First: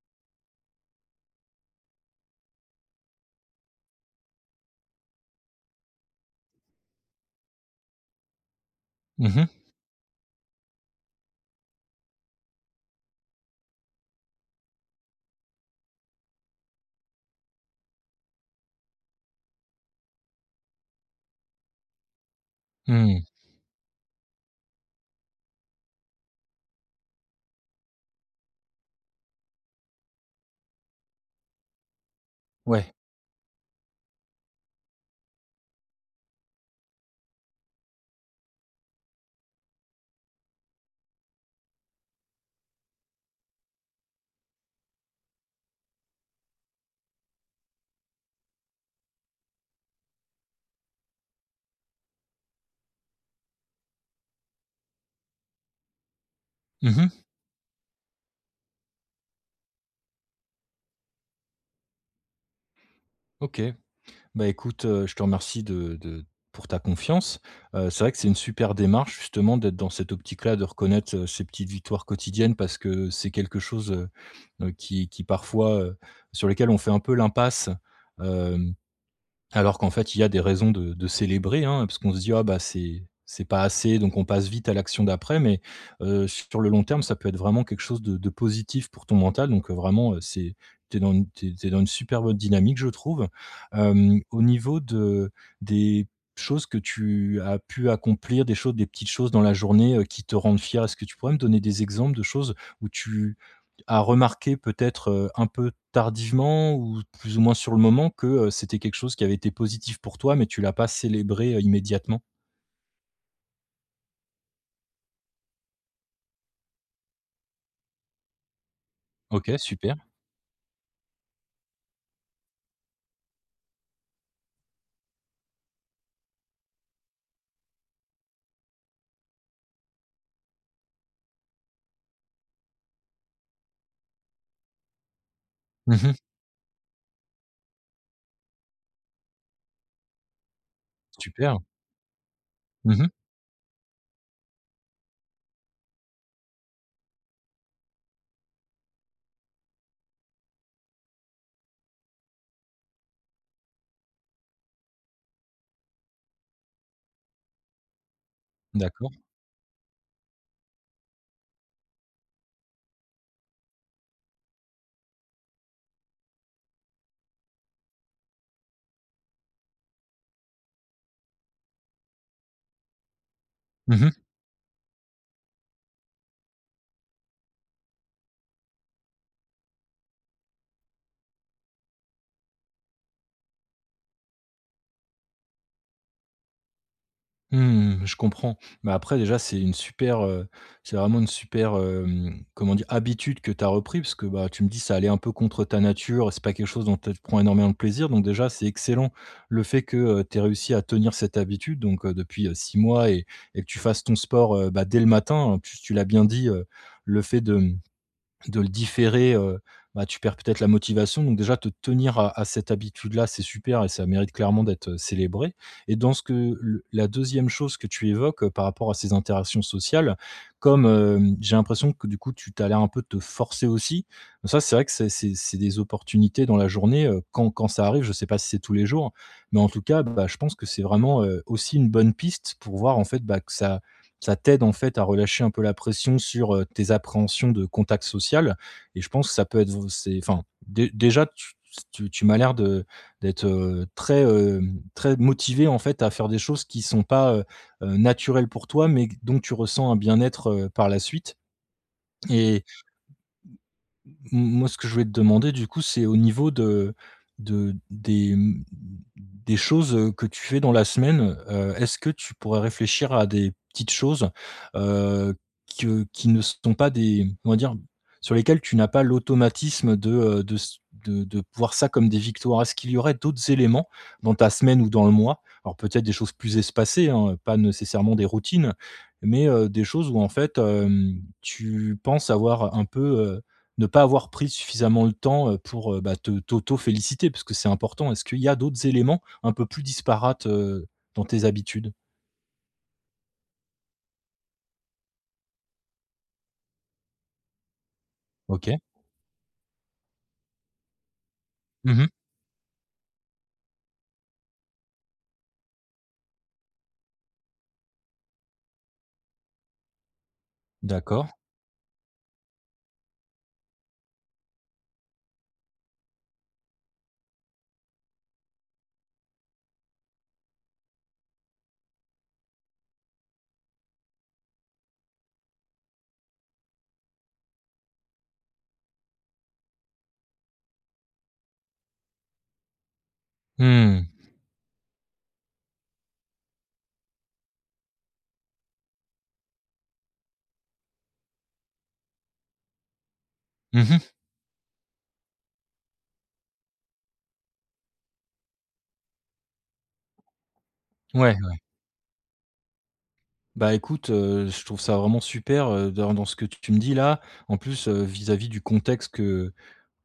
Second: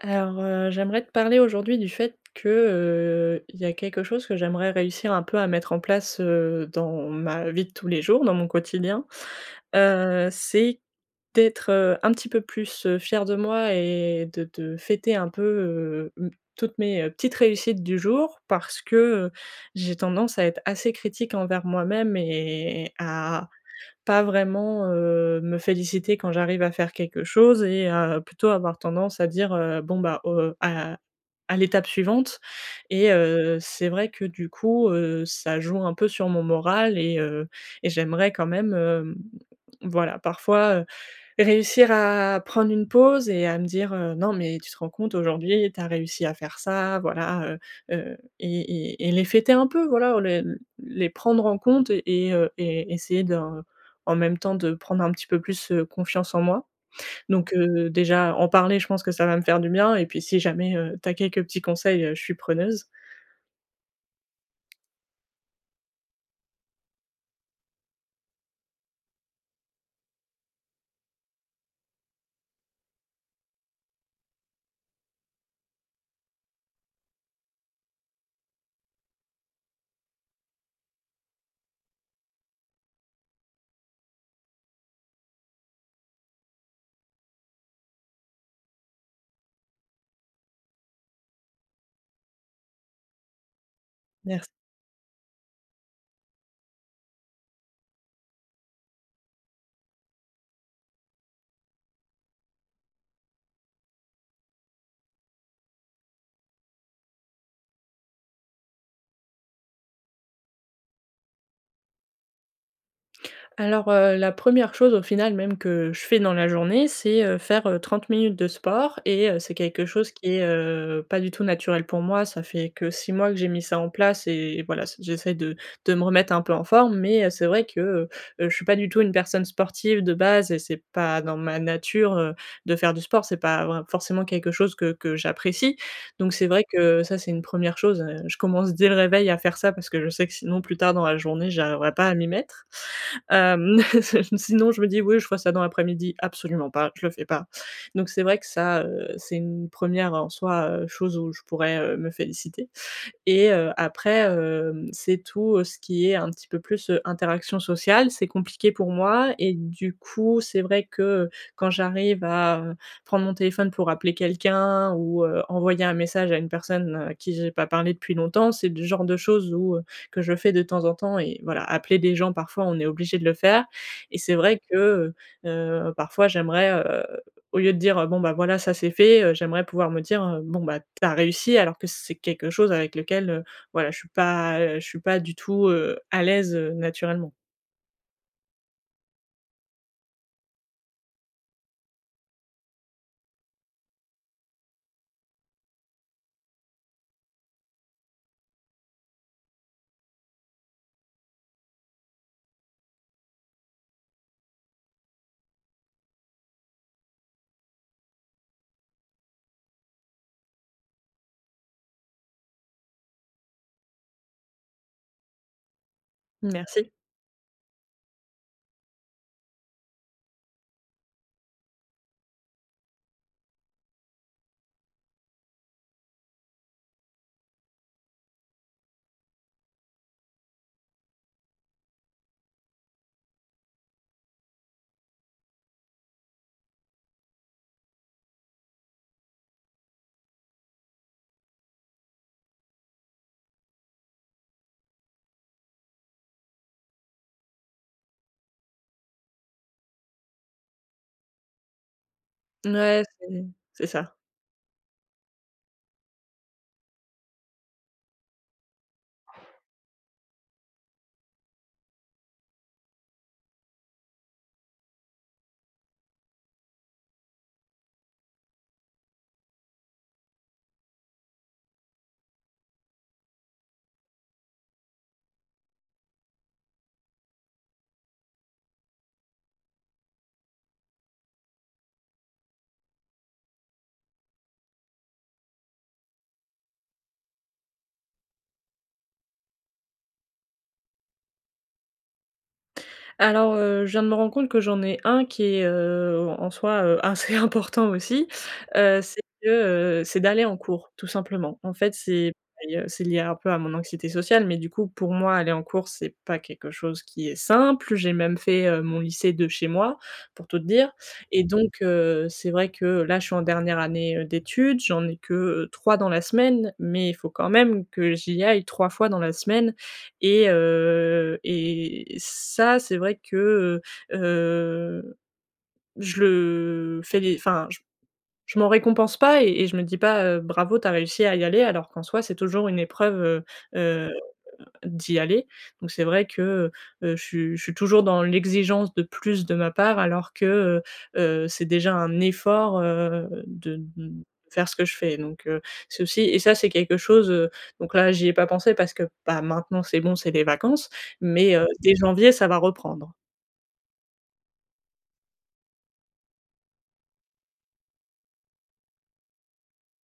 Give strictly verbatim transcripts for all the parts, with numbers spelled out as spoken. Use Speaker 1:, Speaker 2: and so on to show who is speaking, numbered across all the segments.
Speaker 1: Alors heu, j'aimerais te parler aujourd'hui du fait que, heu, il y a quelque chose que j'aimerais réussir un peu à mettre en place, heu, dans ma vie de tous les jours, dans mon quotidien,
Speaker 2: Mmh mh.
Speaker 1: heu, c'est d'être, heu, un petit peu plus, heu, fière de moi et de de fêter un peu, heu, toutes mes, heu, petites réussites du jour, parce que, heu, j'ai tendance à être assez critique envers moi-même et
Speaker 2: Mmh.
Speaker 1: à pas vraiment, heu, me féliciter quand j'arrive à faire quelque chose et heu, plutôt avoir tendance à dire: «Heu, bon bah, heu, à à l'étape suivante».
Speaker 2: Ouais.
Speaker 1: Et heu, c'est vrai que, du coup, heu, ça joue un peu sur mon moral et heu, et j'aimerais quand même, hem, voilà parfois, heu, réussir à prendre une pause et à me dire, heu: «Non, mais tu te rends compte, aujourd'hui tu as réussi à faire ça!» voilà, heu, heu et et et les fêter un peu, voilà. Les les prendre en compte et heu, et essayer d'en même temps de prendre un petit peu plus, heu, confiance en moi.
Speaker 2: Mmh mh.
Speaker 1: Donc, heu, déjà, en parler, je pense que ça va me faire du bien et puis, si jamais, heu, tu as quelques petits conseils, je suis preneuse.
Speaker 2: OK. Beh, écoute, heu, je te remercie de de pour ta confiance. Heu, c'est vrai que c'est une super démarche, justement, d'être dans cette optique-là, de reconnaître, heu, ces petites victoires quotidiennes, parce que c'est quelque chose, heu, heu, qui qui, parfois, heu, sur lesquelles on fait un peu l'impasse, heu, alors qu'en fait, il y a des raisons de de célébrer, hein. Parce qu'on se dit: «Ah, bah, c'est c'est pas assez», donc on passe vite à l'action d'après mais, heu, sur le long terme, ça peut être vraiment quelque chose de de positif pour ton mental donc, heu, vraiment, heu, c'est tu es dans une tu es tu es dans une super bonne dynamique, je trouve. heu, au
Speaker 1: Merc
Speaker 2: niveau de des choses que tu as pu accomplir, des choses des petites choses dans la journée, heu, qui te rendent fière. Est-ce que tu pourrais me donner des exemples de choses où tu as remarqué, peut-être, heu, un peu tardivement, ou plus ou moins sur le moment, que, heu, c'était quelque chose qui avait été positif pour toi, mais tu l'as pas célébré, heu, immédiatement?
Speaker 1: Alors, heu, la première chose au final même que je fais dans la journée, c'est, heu, faire, heu, trente minutes de sport et heu, c'est
Speaker 2: OK,
Speaker 1: quelque
Speaker 2: super.
Speaker 1: chose qui est, heu, pas du tout naturel pour moi, ça fait que six mois que j'ai mis ça en place et voilà, ça j'essaie de de me remettre un peu en forme. Mais, heu, c'est vrai que, heu, heu, je suis pas du tout une personne sportive de base et c'est pas dans ma nature, heu, de faire du sport, c'est pas vrai forcément quelque chose que que j'apprécie.
Speaker 2: Mmh mh.
Speaker 1: Donc c'est vrai que ça, c'est une première chose, heu, je commence dès le réveil à faire ça parce que je sais que sinon plus tard dans la journée,
Speaker 2: Super.
Speaker 1: j'arriverai pas à m'y mettre.
Speaker 2: Mmh mh.
Speaker 1: Hem, sinon je me dis: «Oui je ferais ça dans l'après-midi», absolument pas, je le fais pas. Donc c'est vrai que ça, heu, c'est une première en soi, heu, chose où je pourrais, heu, me féliciter. Et heu, après, hem, c'est tout ce qui est un petit peu plus interaction sociale, c'est compliqué pour
Speaker 2: D'accord.
Speaker 1: moi et du coup, c'est vrai que, heu, quand j'arrive à, heu, prendre mon téléphone pour appeler quelqu'un, ou heu, envoyer un message à une personne à qui j'ai pas parlé depuis longtemps, c'est le genre de chose où heu, que je fais de temps en temps et voilà. Appeler des gens, parfois on est obligé de le faire.
Speaker 2: Mmh mh.
Speaker 1: Et c'est vrai que, heu, heu, parfois j'aimerais, heu, au lieu de dire: «Bon, bah, voilà ça c'est fait», heu, j'aimerais pouvoir me dire: «Bon bah tu as réussi», alors que c'est quelque chose avec lequel, heu, voilà, je suis pas je suis pas du tout, heu, à l'aise, heu, naturellement.
Speaker 2: Mmh mh, je comprends. Mais après déjà c'est une super, heu, c'est vraiment une super, hem. Comment dire? Habitude que tu as repris, parce que, bah, tu me dis ça allait un peu contre ta nature, c'est pas quelque chose dont tu prends énormément de plaisir. Donc déjà, c'est excellent, le fait que, heu, tu aies réussi à tenir cette habitude, donc heu, depuis, heu, six mois et et que tu fasses ton sport, heu, bah, dès le matin. Et puis tu l'as bien dit, heu, le fait de, mmh, de le différer, heu, bah, tu perds peut-être la motivation donc déjà te tenir à à cette habitude là, c'est super et ça mérite clairement d'être, heu, célébré. Et dans ce que le
Speaker 1: Merci.
Speaker 2: la deuxième chose que tu évoques, heu, par rapport à ces interactions sociales. Comme, hem, j'ai l'impression que du coup tu tu as l'air un peu de te forcer aussi, ça c'est vrai que c'est c'est c'est des opportunités dans la journée, heu, quand quand ça arrive, je sais pas si c'est tous les jours, mais en tout cas bon, bah, je pense que c'est vraiment, heu, aussi une bonne piste pour voir en fait, bah, que ça ça t'aide en fait à relâcher un peu la pression sur, heu, tes appréhensions de contact social. Et je pense ça peut être vous c'est enfin dé déjà tu tu s tu tu m'as l'air de d'être, heu, très, hem, très motivée en fait à faire des choses qui sont pas, heu, heu, naturelles pour toi mais dont tu ressens un bien-être, heu, par la suite. Et
Speaker 1: N ouais, c'est c'est ça.
Speaker 2: m moi ce que je voulais te demander du coup, c'est au niveau de de des, mmh, des choses, heu, que tu fais dans la semaine, heu. Est-ce que tu pourrais réfléchir à des petites choses, heu, qui, heu, qui ne sont pas des comment dire, sur lesquelles tu n'as pas l'automatisme de, heu, de ce de de voir ça comme des victoires? Est-ce qu'il y aurait d'autres éléments, dans ta semaine ou dans le mois, alors peut-être des choses plus espacées, hein, heu, pas nécessairement des routines, mais heu, des choses où en fait, hem, tu penses avoir un peu, heu, ne pas avoir pris suffisamment le temps, heu, pour, heu, bah, te t'auto féliciter, puisque c'est important. Est-ce qu'il y a d'autres éléments, un peu plus disparates, heu, dans tes habitudes?
Speaker 1: Alors, heu, je viens de me rendre compte que j'en ai un qui est, euh, en soi, heu, assez important aussi.
Speaker 2: OK.
Speaker 1: Heu, c'est que, heu, c'est d'aller en cours, tout simplement. En
Speaker 2: Mmh
Speaker 1: fait,
Speaker 2: mh.
Speaker 1: c'est, [unintelligible] c'est lié un peu à mon anxiété sociale, mais, du coup, pour moi, aller en cours, c'est pas quelque chose qui est simple. J'ai même fait, heu, mon lycée de chez moi, pour tout te dire.
Speaker 2: D'accord.
Speaker 1: Et donc, heu c'est vrai que, là, je suis en dernière année, heu, d'études, j'en ai que, heu, trois dans la semaine, mais il faut quand même que j'y aille trois fois dans la semaine. Et, he, et ça, c'est vrai que, heu heu, je le fais enfin, j je m'en récompense pas et et je me dis pas, heu: «Bravo, tu as réussi à y aller» alors qu'en soi, c'est toujours une épreuve, heu,
Speaker 2: Mmh.
Speaker 1: heu, d'y aller. Donc c'est vrai que, heu, heu, je suis je suis toujours dans l'exigence de plus de ma part, alors que, heu, heu, c'est déjà un effort, heu, de
Speaker 2: Mmh mh.
Speaker 1: de faire ce que je fais donc, heu, c'est aussi et ça, c'est quelque chose heu, donc, là, j'y ai pas pensé parce que, bah, maintenant, c'est bon, c'est les vacances,
Speaker 2: Ouais,
Speaker 1: mais,
Speaker 2: ouais.
Speaker 1: heu, dès janvier, ça va reprendre.
Speaker 2: Bah, écoute heu, je trouve ça vraiment super, heu, dans dans ce que tu me dis là en plus, heu, vis-à-vis du contexte que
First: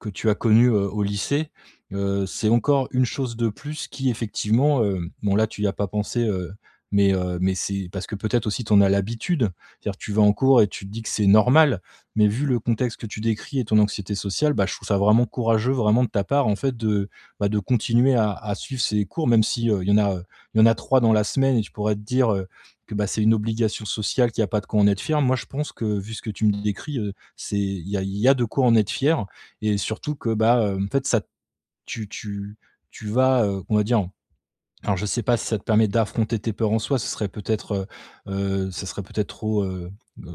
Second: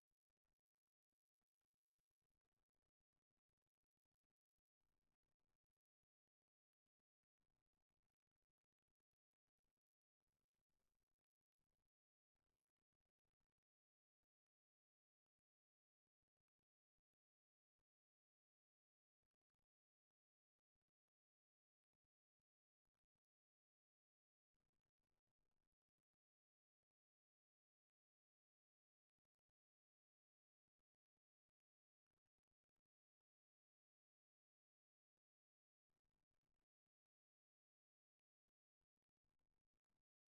Speaker 2: que tu as connu, heu, au lycée, heu, c'est encore une chose de plus qui effectivement, heu, bon, là, tu y as pas pensé, heu, mais heu, mais c'est parce que peut-être aussi tu en a l'habitude, c’est-à-dire tu vas en cours et tu te dis que c'est normal mais vu le contexte que tu décris et ton anxiété sociale, bah, je trouve ça vraiment courageux vraiment de ta part en fait de bah, de continuer à à suivre ces cours même si heu, il y en a, heu, il y en a trois dans la semaine et tu pourrais te dire, heu, que bah, c'est une obligation sociale qu'il y a pas de quoi en être fier. Moi, je pense que vu ce que tu me décris, heu, c'est il y a il y a de quoi en être fier et surtout que bah, heu, en fait ça t' tu tu tu vas, heu, qu'on va dire alors je sais pas si ça te permet d'affronter tes peurs en soi, ce serait peut-être, heu heu, ça serait peut-être trop, heu,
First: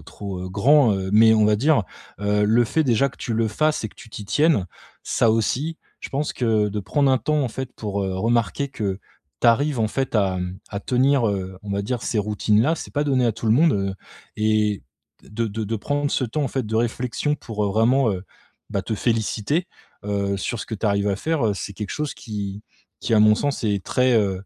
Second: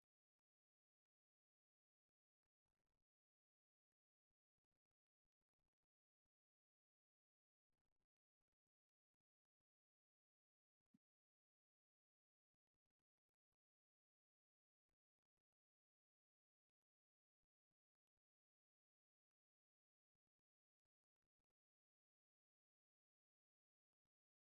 Speaker 2: trop, heu, grand, heu, mais on va dire, heu, le fait déjà que tu le fasses et que tu t'y tiennes, ça aussi je pense que de prendre un temps en fait pour, heu, remarquer que tu arrives en fait à, mmh, à tenir, heu, on va dire ces routines là, c'est pas donné à tout le monde, heu et de de de prendre ce temps en fait de réflexion pour vraiment, heu, bah, te féliciter, heu, sur ce que tu arrives à faire, heu, c'est quelque chose qui qui à mon sens est très, heu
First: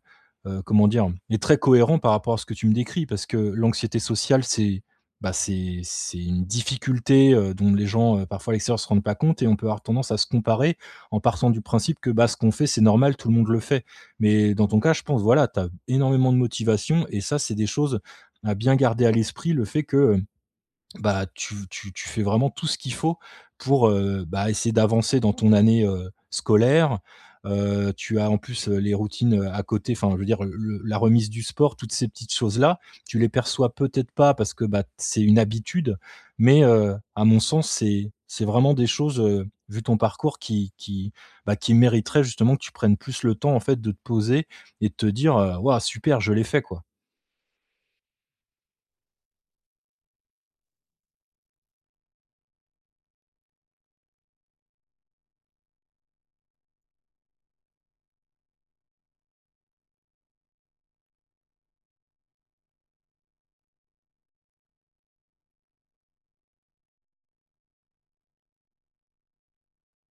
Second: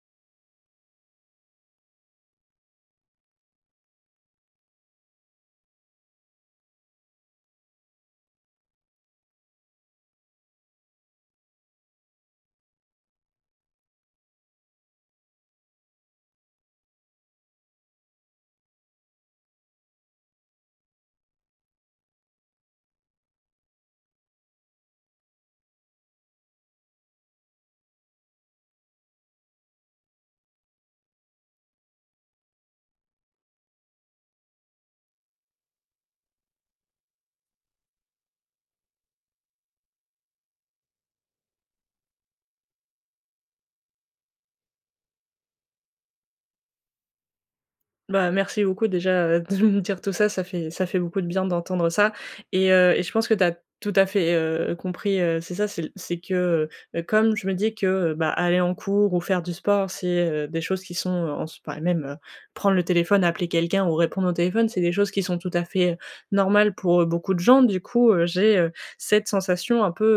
Speaker 2: heu, comment dire, est très cohérent par rapport à ce que tu me décris parce que l'anxiété sociale, c'est bah, c'est c'est une difficulté, heu, dont les gens parfois à l'extérieur se rendent pas compte et on peut avoir tendance à se comparer en partant du principe que bah, ce qu'on fait, c'est normal, tout le monde le fait. Mais dans ton cas, je pense, voilà, tu as énormément de motivation et ça, c'est des choses à bien garder à l'esprit le fait que mmh, bah, tu tu tu fais vraiment tout ce qu'il faut pour, heu, bah, essayer d'avancer dans ton année, heu, scolaire, heu, tu as en plus, heu, les routines, heu, à côté, enfin je veux dire le la remise du sport, toutes ces petites choses-là, tu les perçois peut-être pas parce que bah, c'est une habitude mais heu, à mon sens, c'est c'est vraiment des choses, heu, vu ton parcours qui qui bah, qui mériteraient justement que tu prennes plus le temps en fait de te poser et de te dire, heu: «Ouah super, je l'ai fait quoi».
Speaker 1: Bah, merci beaucoup déjà, heu, de me dire tout ça, ça fait ça fait beaucoup de bien, d'entendre ça, et heu, et je pense que tu as tout à fait, heu, compris, heu, c'est ça c'est l c'est que, heu heu, comme je me dis que, heu, bah, aller en cours ou faire du sport, c'est, heu, des choses qui sont, heu, en spa même, heu, prendre le téléphone, appeler quelqu'un ou répondre au téléphone, c'est des choses qui sont tout à fait, normales pour, heu, beaucoup de gens. Du coup, heu, j'ai, heu, cette sensation un peu,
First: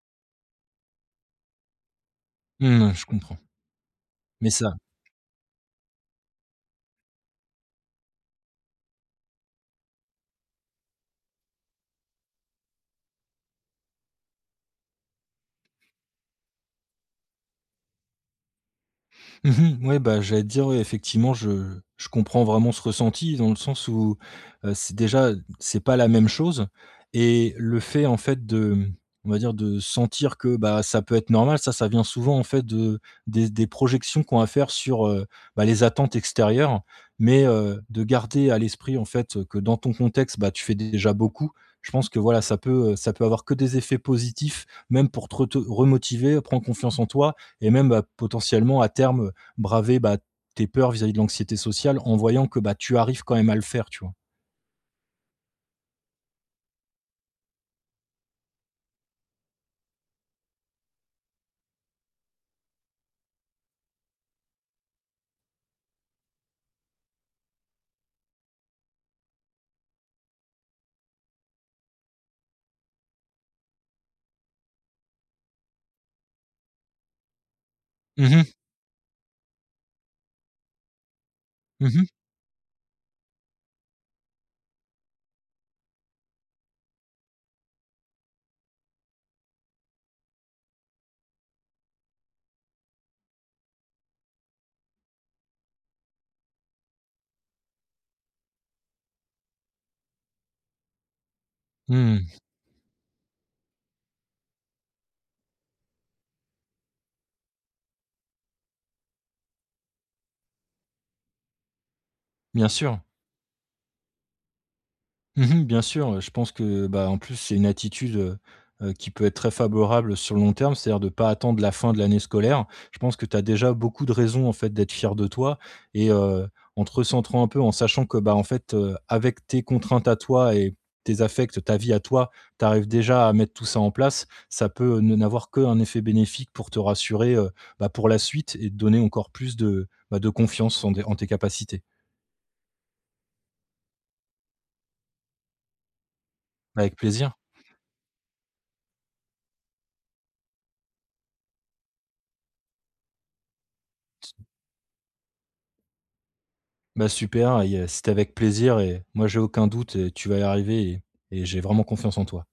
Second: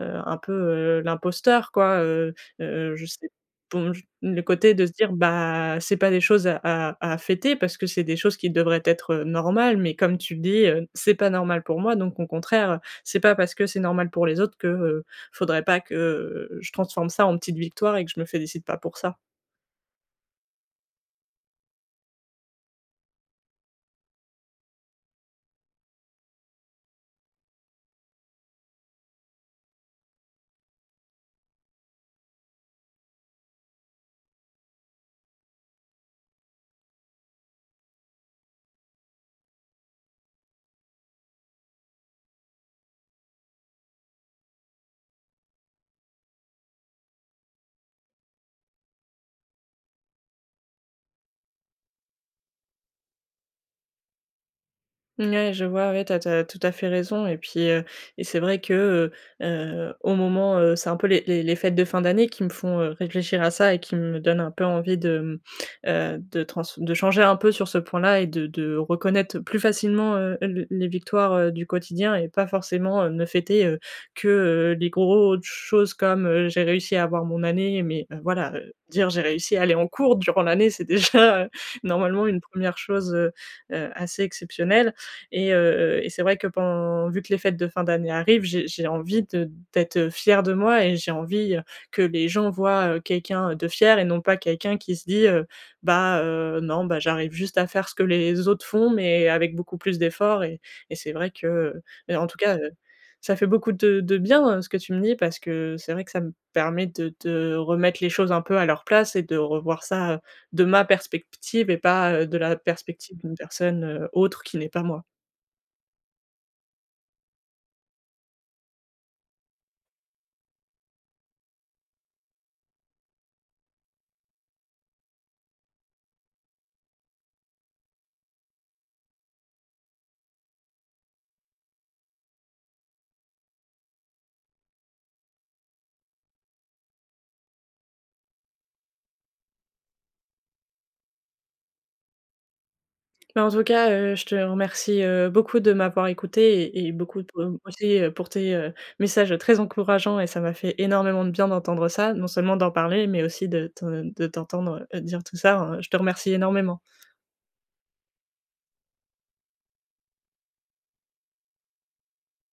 Speaker 1: heu heu, un peu, heu, l'imposteur quoi, heu
Speaker 2: Mmh, ouais,
Speaker 1: heu,
Speaker 2: je
Speaker 1: je sais,
Speaker 2: comprends,
Speaker 1: bon, j le
Speaker 2: mais
Speaker 1: côté
Speaker 2: ça
Speaker 1: de se dire, bah, c'est pas des choses à à à fêter parce que c'est des choses qui devraient être normales, mais comme tu le dis, heu, c'est pas normal pour moi donc au contraire. C'est pas parce que c'est normal pour les autres que, heu, faudrait pas que, heu, je transforme ça en petite victoire et que je me félicite pas pour ça.
Speaker 2: Mmh mh. Ouais. Bah j'allais te dire, ouais, effectivement je je comprends vraiment ce ressenti, dans le sens où, heu, c'est déjà c'est pas la même chose, et le fait, en fait de m on va dire, de sentir que, bah, ça peut être normal, ça ça vient souvent, en fait, de des des projections qu'on va faire sur, heu, bah, les attentes extérieures. Mais heu, de garder à l'esprit, en fait, que dans ton contexte, bah, tu fais déjà beaucoup. Je pense que, voilà, ça peut, heu, ça peut avoir que des effets positifs, même pour te reto remotiver, prendre confiance en toi et même, potentiellement à terme, braver, bah, tes peurs vis-à-vis de l'anxiété sociale, en voyant que, bah, tu arrives quand même à le faire, tu vois?
Speaker 1: N ouais, je vois, ouais, tu as tu as tout à fait raison et puis, heu et c'est vrai que, heu heu, au moment, heu, c'est un peu les les les fêtes de fin d'année qui me font, heu, réfléchir à ça, et qui me donnent un peu envie de, mmh, heu ,de trans de changer un peu sur ce point-là et de de reconnaître plus facilement, heu, l les victoires, heu, du quotidien et pas forcément ne fêter, heu, que, heu, les grosses choses comme, heu, j'ai réussi à avoir mon année, mais heu,
Speaker 2: Mmh mh.
Speaker 1: voilà dire, heu, j'ai réussi à aller en cours durant l'année, c'est déjà heu,
Speaker 2: Mmh mh.
Speaker 1: normalement une première chose, heu heu, assez exceptionnelle et heu et c'est vrai que pen vu que les fêtes de fin d'année arrivent, j'ai j'ai envie de d'être, heu, fière de moi et j'ai envie, heu, que les gens voient, heu, quelqu'un de fier et non pas quelqu'un qui se dit, heu: «Bah, heu, non, bah, j'arrive juste à faire ce que les autres font mais avec beaucoup plus d'efforts» et et c'est vrai que, heu,
Speaker 2: Mmh
Speaker 1: mais en
Speaker 2: mh.
Speaker 1: tout cas, heu, ça fait beaucoup de de bien ce que tu me dis parce que c'est vrai que ça me permet de de remettre les choses un peu à leur place et de revoir ça, de ma perspective et pas, heu, de la
Speaker 2: Bien sûr.
Speaker 1: perspective d'une personne autre, qui n'est pas moi.
Speaker 2: Mmh mh. Bien sûr, heu, je pense que, bah, en plus c'est une attitude, heu heu, qui peut être très faborable sur le long terme, c'est-à-dire de pas attendre la fin de l'année scolaire. Je pense que tu as déjà beaucoup de raisons en fait d'être fière de toi et heu, en te recentrant un peu en sachant que, bah, en fait, heu, avec tes contraintes à toi et tes affectes, ta vie à toi, tu arrives déjà à mettre tout ça en place, ça peut ne n'avoir que un effet bénéfique pour te rassurer, heu, bah pour la suite et te donner encore plus de, bah, de confiance en des en tes capacités.
Speaker 1: Bah, en tout cas, heu, je te remercie, heu, beaucoup de m'avoir écouté
Speaker 2: Bah,
Speaker 1: et et
Speaker 2: avec
Speaker 1: beaucoup de
Speaker 2: plaisir.
Speaker 1: [unintelligible] aussi, heu, pour tes, heu, messages très encourageants et ça m'a fait énormément de bien d'entendre ça, non seulement d'en parler, mais aussi de de t'entendre dire tout ça, heu, je te remercie énormément.
Speaker 2: Bah, super et heu, c'était avec plaisir et moi, j'ai aucun doute, heu, tu vas y arriver et et j'ai vraiment confiance en toi.